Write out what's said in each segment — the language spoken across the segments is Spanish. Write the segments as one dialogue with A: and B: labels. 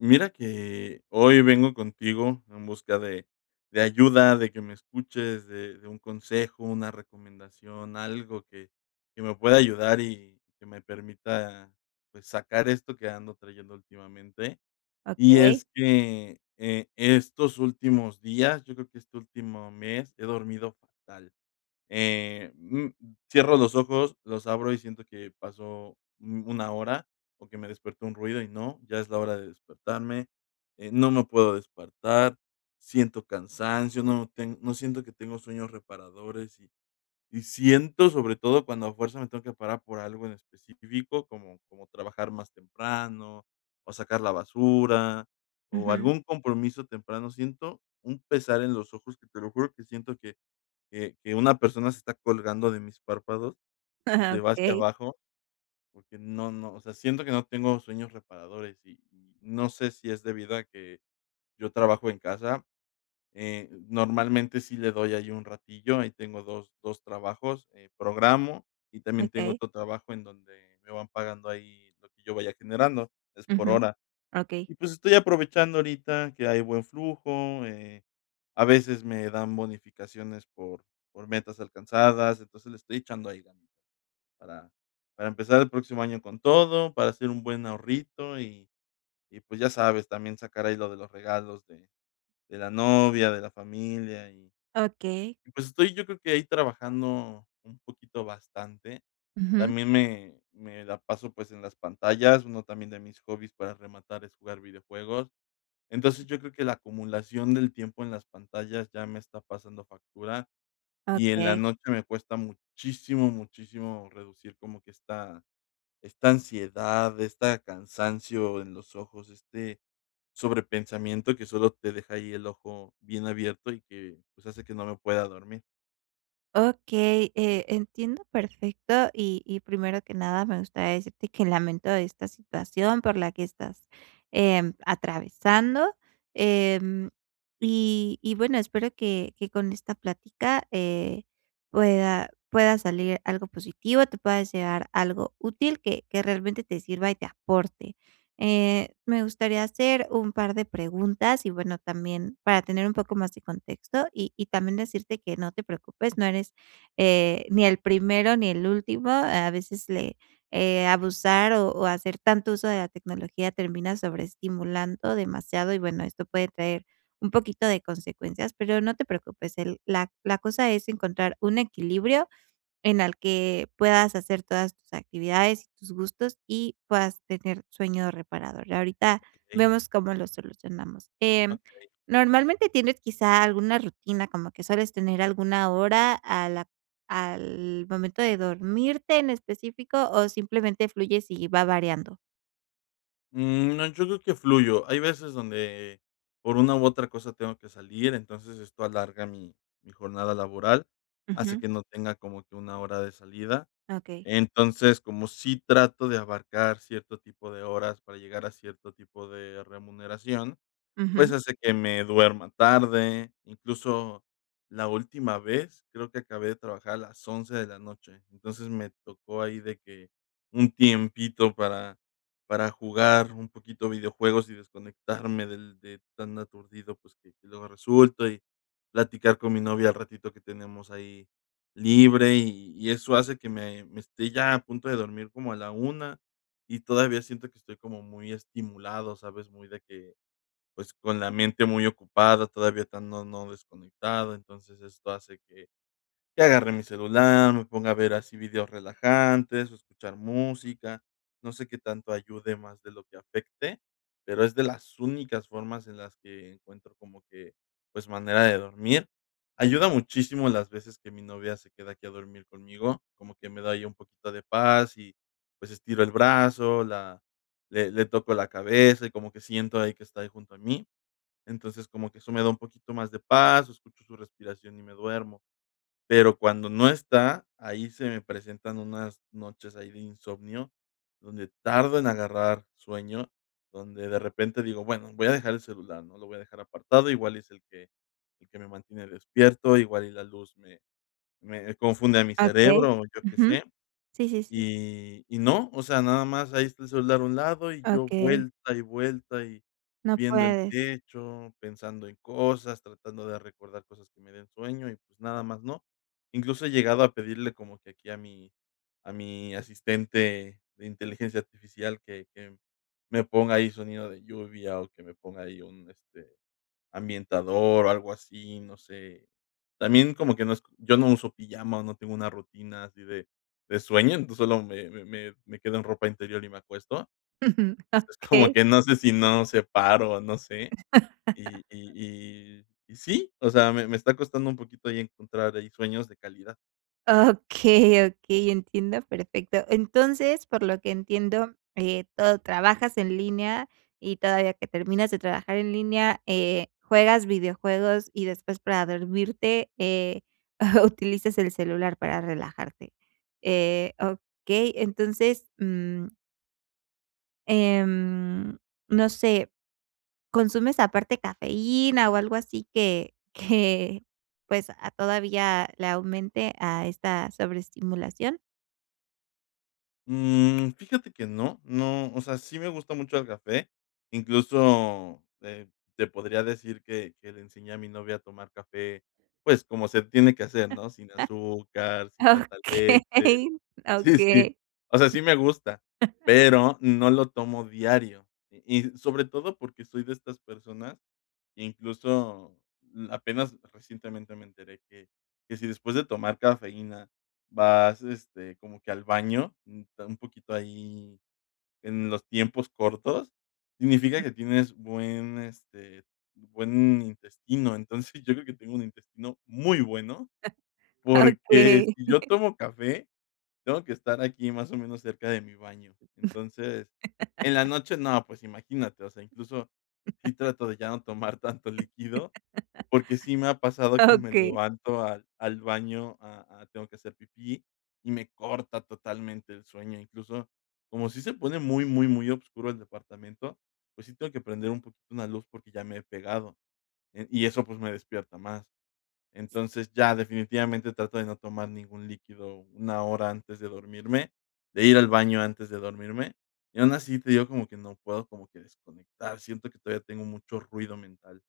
A: Mira que, hoy vengo contigo en busca de de ayuda, de que me escuches, de de un consejo, una recomendación, algo que que me pueda ayudar y que me permita, pues, sacar esto que ando trayendo últimamente, y
B: Okey.
A: es que, eh, estos últimos días, yo creo que este último mes, he dormido fatal, eh, mm, cierro los ojos, los abro y siento que pasó, mm, 1 hora o que me despertó un ruido y no, ya es la hora de despertarme, eh, no me puedo despertar, siento cansancio, no ten no siento que tengo sueños reparadores y y siento, sobre todo cuando a fuerza me tengo que parar por algo en específico, como como trabajar más temprano, o sacar la basura, o
B: Ujú.
A: algún compromiso temprano, siento un pesar en los ojos que te lo juro, que siento que que que una persona se está colgando de mis párpados y se va hacia
B: Okey.
A: abajo, porque no no, o sea, siento que no tengo sueños reparadores y, no sé si es debido a que, yo trabajo en casa, eh, normalmente sí le doy ahí un ratillo, ahí tengo 2- 2, trabajos, eh, programo y también tengo
B: Okey.
A: otro trabajo en donde me van pagando ahí, lo que yo vaya generando, es por
B: Ujú,
A: hora
B: okey.
A: y, pues, estoy aprovechando ahorita que hay buen flujo, eh, a veces me dan bonificaciones, por por metas alcanzadas, entonces le estoy echando ahí ganas para para empezar el próximo año con todo, para hacer un buen ahorrito y y, pues, ya sabes, también sacar ahí lo de los regalos de de la novia, de la familia y
B: Okey.
A: pues, estoy yo creo que, ahí trabajando un poquito bastante,
B: Ujú.
A: también me me la paso, pues, en las pantallas, uno también de mis hobbies, para rematar, es jugar videojuegos, entonces yo creo que la acumulación del tiempo en las pantallas ya me está pasando factura y en la
B: Okey.
A: noche me cuesta muchísimo, muchísimo reducir como que esta esta ansiedad, esta cansancio en los ojos, este sobrepensamiento que solo te deja ahí el ojo bien abierto y que, pues, hace que no me pueda dormir.
B: Okey, eh, entiendo perfecto y y primero que nada, me gustaría decirte que lamento esta situación por la que estás, em, atravesando, eh, y y bueno espero que que con esta plática, eh, pueda pueda salir algo positivo, te puedas llevar algo útil que que realmente te sirva y te aporte, eh, me gustaría hacer un par de preguntas y bueno también para tener un poco más de contexto y y también decirte que no te preocupes, no eres, eh, ni el primero ni el último, a veces le, eh, abusar o o hacer tanto uso de la tecnología termina sobreestimulando demasiado y bueno esto puede traer un poquito de consecuencias, pero no te preocupes, el la la cosa es encontrar un equilibrio, en el que puedas hacer todas tus actividades y tus gustos y puedas tener sueño reparador. Ahorita
A: Okey.
B: vemos cómo lo solucionamos, eh,
A: Okey.
B: ¿normalmente tienes quizá alguna rutina, como que sueles tener alguna hora a la al momento de dormirte en específico o simplemente fluyes y va variando?
A: Mm, no, yo creo que fluyo. Hay veces donde por una u otra cosa tengo que salir. Entonces, esto alarga mi mi jornada laboral, hace
B: Ujú.
A: que no tenga como que una hora de salida.
B: Okey.
A: Entonces, como sí trato de abarcar cierto tipo de horas para llegar a cierto tipo de remuneración,
B: Ujú.
A: pues, hace que me duerma tarde, incluso, la última vez. Creo que acabé de trabajar a las 11 de la noche. Entonces, me tocó ahí de que un tiempito para, para jugar un poquito videojuegos, y desconectarme del de tan aturdido, pues, que luego resulta. Y platicar con mi novia el ratito que tenemos ahí libre, y y eso hace que me me esté ya a punto de dormir como a la 1, y todavía siento que estoy como muy estimulado, ¿sabes?, muy de que, pues, con la mente muy ocupada todavía, tan no no desconectado. Entonces, esto hace que, que agarre mi celular, me ponga a ver así vídeos relajantes, escuchar música. No sé, qué tanto ayude más de lo que afecte, pero es de las únicas formas en las que encuentro como que, pues, manera de dormir. Ayuda muchísimo las veces que mi novia se queda aquí a dormir conmigo, como que me da ahí un poquito de paz y, pues, estiro el brazo, la le le toco la cabeza, y como que siento ahí que está junto a mí. Entonces, como que eso me da un poquito más de paz, escucho su respiración y me duermo. Pero cuando no está, ahí se me presentan unas noches ahí de insomnio donde tardo en agarrar sueño, donde de repente digo: "Bueno, voy a dejar el celular, ¿no?, lo voy a dejar apartado", igual es el que el que me mantiene despierto, igual y la luz me, me confunde a mi
B: Okey,
A: cerebro, o yo qué
B: ujú.
A: sé.
B: Sí, sí, sí.
A: Y, y no, o sea, nada más, ahí está el celular a un lado, y yo
B: Okey.
A: vuelta y vuelta, y
B: No
A: viendo el
B: puedes.
A: techo pensando en cosas, tratando de recordar cosas que me den sueño. Y, pues, nada más, no, incluso, he llegado a pedirle como que aquí a mi a mi asistente de inteligencia artificial que que me ponga ahí sonido de lluvia, o que me ponga ahí un, este, ambientador o algo así. No sé, también como que no es yo no uso pijama, o no tengo una rutina así de de sueño. Entonces, solo me me me me quedo en ropa interior y me acuesto.
B: Ujú.
A: Entonces, como
B: Okey.
A: que, no sé, si no separo, o no sé. Y y y y sí, o sea, me, me está costando un poquito ahí encontrar ahí sueños de calidad.
B: Okey, okey, entiendo perfecto. Entonces, por lo que entiendo, eh, todo trabajas en línea, y todavía que terminas de trabajar en línea, eh, juegas videojuegos y después para dormirte, eh, utilizas el celular para relajarte. Eh, okey, entonces, mm em, no sé. ¿Consumes aparte cafeína, o algo así que, que pues, a todavía le aumente a esta sobreestimulación?
A: Mm. Fíjate que no, no. O sea, sí me gusta mucho el café, incluso, eh, te podría decir que que le enseñé a mi novia a tomar café, pues, como se tiene que hacer, ¿no?, sin azúcar, sin tanta leche.
B: Okey,
A: Sí, sí,
B: okey.
A: o sea, sí, me gusta, pero no lo tomo diario. Y sobre todo, porque soy de estas personas que, incluso, apenas recientemente me enteré que que si después de tomar cafeína vas, este, como que al baño un poquito ahí en los tiempos cortos significa que tienes buen, este, buen intestino. Entonces, yo creo que tengo un intestino muy bueno, porque
B: Okey.
A: si yo tomo café, tengo que estar aquí, más o menos, cerca de mi baño. Entonces, en la noche no, pues imagínate, o sea, incluso sí, trato de ya no tomar tanto líquido, porque sí me ha pasado que me
B: Okey.
A: levanto al al baño a a, tengo que hacer pipí y me corta totalmente el sueño. Incluso como sí se pone muy, muy, muy obscuro el departamento, pues sí, tengo que prender un poquito una luz porque ya me he pegado, eh, y eso, pues, me despierta más. Entonces, ya definitivamente trato de no tomar ningún líquido 1 hora antes de dormirme, de ir al baño antes de dormirme. Y aún así te digo como que no puedo como que desconectar. Siento que todavía tengo mucho ruido mental.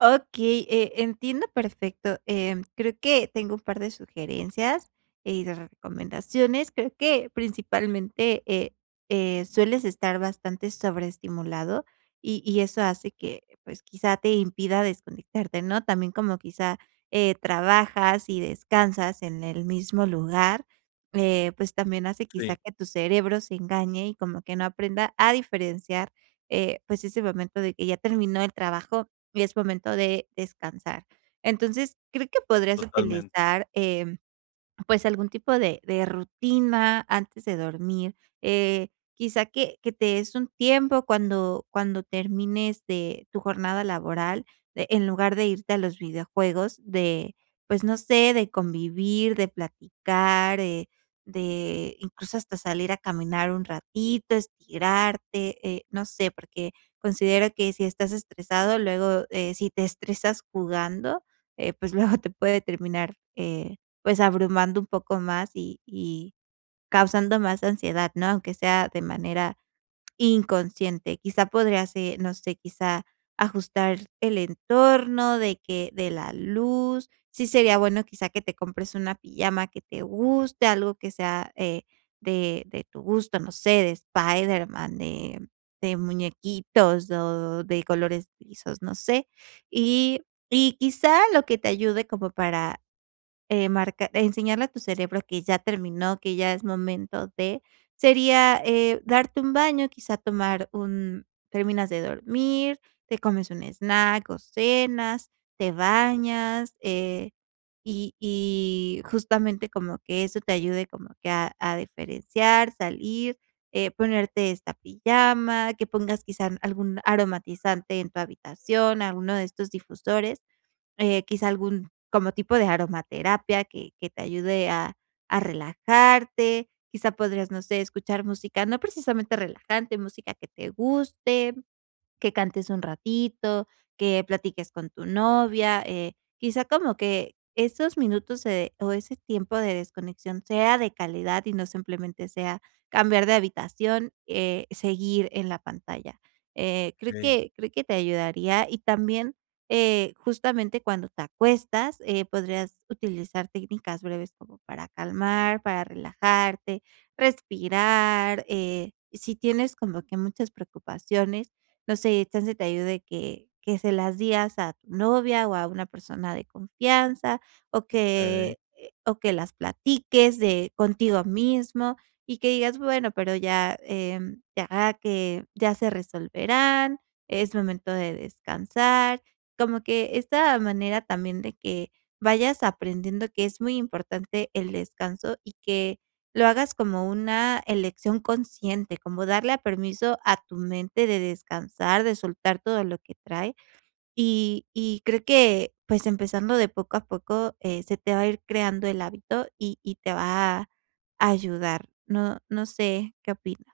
B: Okey, eh, entiendo perfecto, eh, creo que tengo un par de sugerencias, eh, y de recomendaciones, creo que principalmente, eh, eh, sueles estar bastante sobreestimulado y y eso hace que pues quizá te impida desconectarte, ¿no?, también como quizá, eh, trabajas y descansas en el mismo lugar, eh, pues también hace
A: Sí.
B: quizá que tu cerebro se engañe y como que no aprenda a diferenciar, eh, pues ese momento de que ya terminó el trabajo y es momento de descansar. Entonces creo que podrías
A: Totalmente.
B: utilizar, em, pues algún tipo de de rutina antes de dormir, eh, quizás que que te des un tiempo cuando cuando termines de tu jornada laboral, de en lugar de irte a los videojuegos, de pues no sé de convivir, de platicar, eh, de incluso hasta salir a caminar un ratito, estirarte, eh, no sé porque considero que si estás estresado, luego, eh, si te estresas jugando, eh, pues luego te puede terminar, eh, pues abrumando un poco más y y causando más ansiedad, ¿no?, aunque sea de manera inconsciente, quizá podría ser, no sé, quizá ajustar el entorno de que de la luz. Sí sería bueno, quizá, que te compres una pijama que te guste, algo que sea, eh, de de tu gusto, no sé, de Spiderman, de de muñequitos o de colores lisos, no sé. Y y quizás lo que te ayude como para, eh, marca enseñarle a tu cerebro que ya terminó, que ya es momento de, sería, eh, darte un baño, quizás tomar un terminas de dormir, te comes un snack o cenas, te bañas, eh, y y justamente como que eso te ayude como que a a diferenciar, salir, eh, ponerte esta pijama, que pongas quizás algún aromatizante en tu habitación, alguno de estos difusores, eh, quizá algún, como tipo de aromaterapia, que que te ayude a a relajarte, quizá podrías, no sé, escuchar música, no precisamente relajante, música que te guste, que cantes un ratito, que platiques con tu novia, eh, quizá como que esos minutos se o ese tiempo de desconexión sea de calidad y no simplemente sea cambiar de habitación, eh, seguir en la pantalla. Eh, creo
A: Okey.
B: que creo que te ayudaría y también, eh, justamente cuando te acuestas, eh, podrías utilizar técnicas breves como para calmar, para relajarte, respirar, eh, si tienes como que muchas preocupaciones, no sé, chance te ayude que que se las días a tu novia o a una persona de confianza o
A: Okey.
B: que o que las platiques de contigo mismo y que digas bueno, pero ya, eh, ya que ya se resolverán, es momento de descansar. Como que esta manera también de que vayas aprendiendo que es muy importante el descanso y que lo hagas como una elección consciente, como darle a permiso a tu mente de descansar, de soltar todo lo que trae y y creo que pues empezando de poco a poco, eh, se te va a ir creando el hábito y y te va a ayudar, ¿no no sé qué opinas?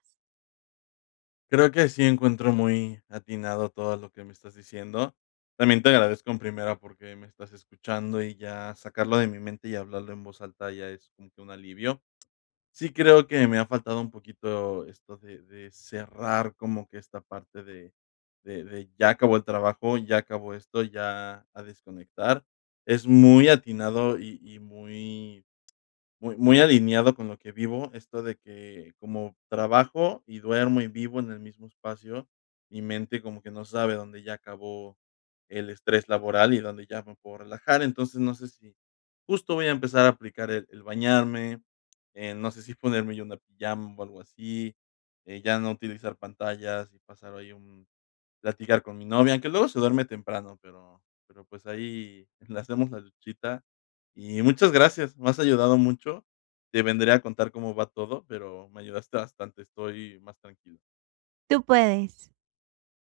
A: Creo que sí encuentro muy atinado todo lo que me estás diciendo, también te agradezco, en primera, porque me estás escuchando y ya sacarlo de mi mente y hablarlo en voz alta ya es como que un alivio, sí, creo que, me ha faltado un poquito esto de de cerrar como que esta parte de de de ya acabó el trabajo, y ya acabó esto, y ya a desconectar, es muy atinado y y muy muy muy alineado con lo que vivo esto de que, como trabajo, y duermo y vivo en el mismo espacio, mi mente como que no sabe dónde ya acabó el estrés laboral y dónde ya me puedo relajar, entonces no sé si, justo voy a empezar a aplicar el el bañarme, eh, no sé si ponerme yo una pijama o algo así, eh, ya no utilizar pantallas y pasar ahí, un platicar con mi novia, aunque luego se duerme temprano, pero pero, pues, ahí le hacemos la luchita, y muchas gracias, me has ayudado mucho, te vendré a contar cómo va todo, pero me ayudaste bastante, estoy más tranquilo.
B: Tú puedes.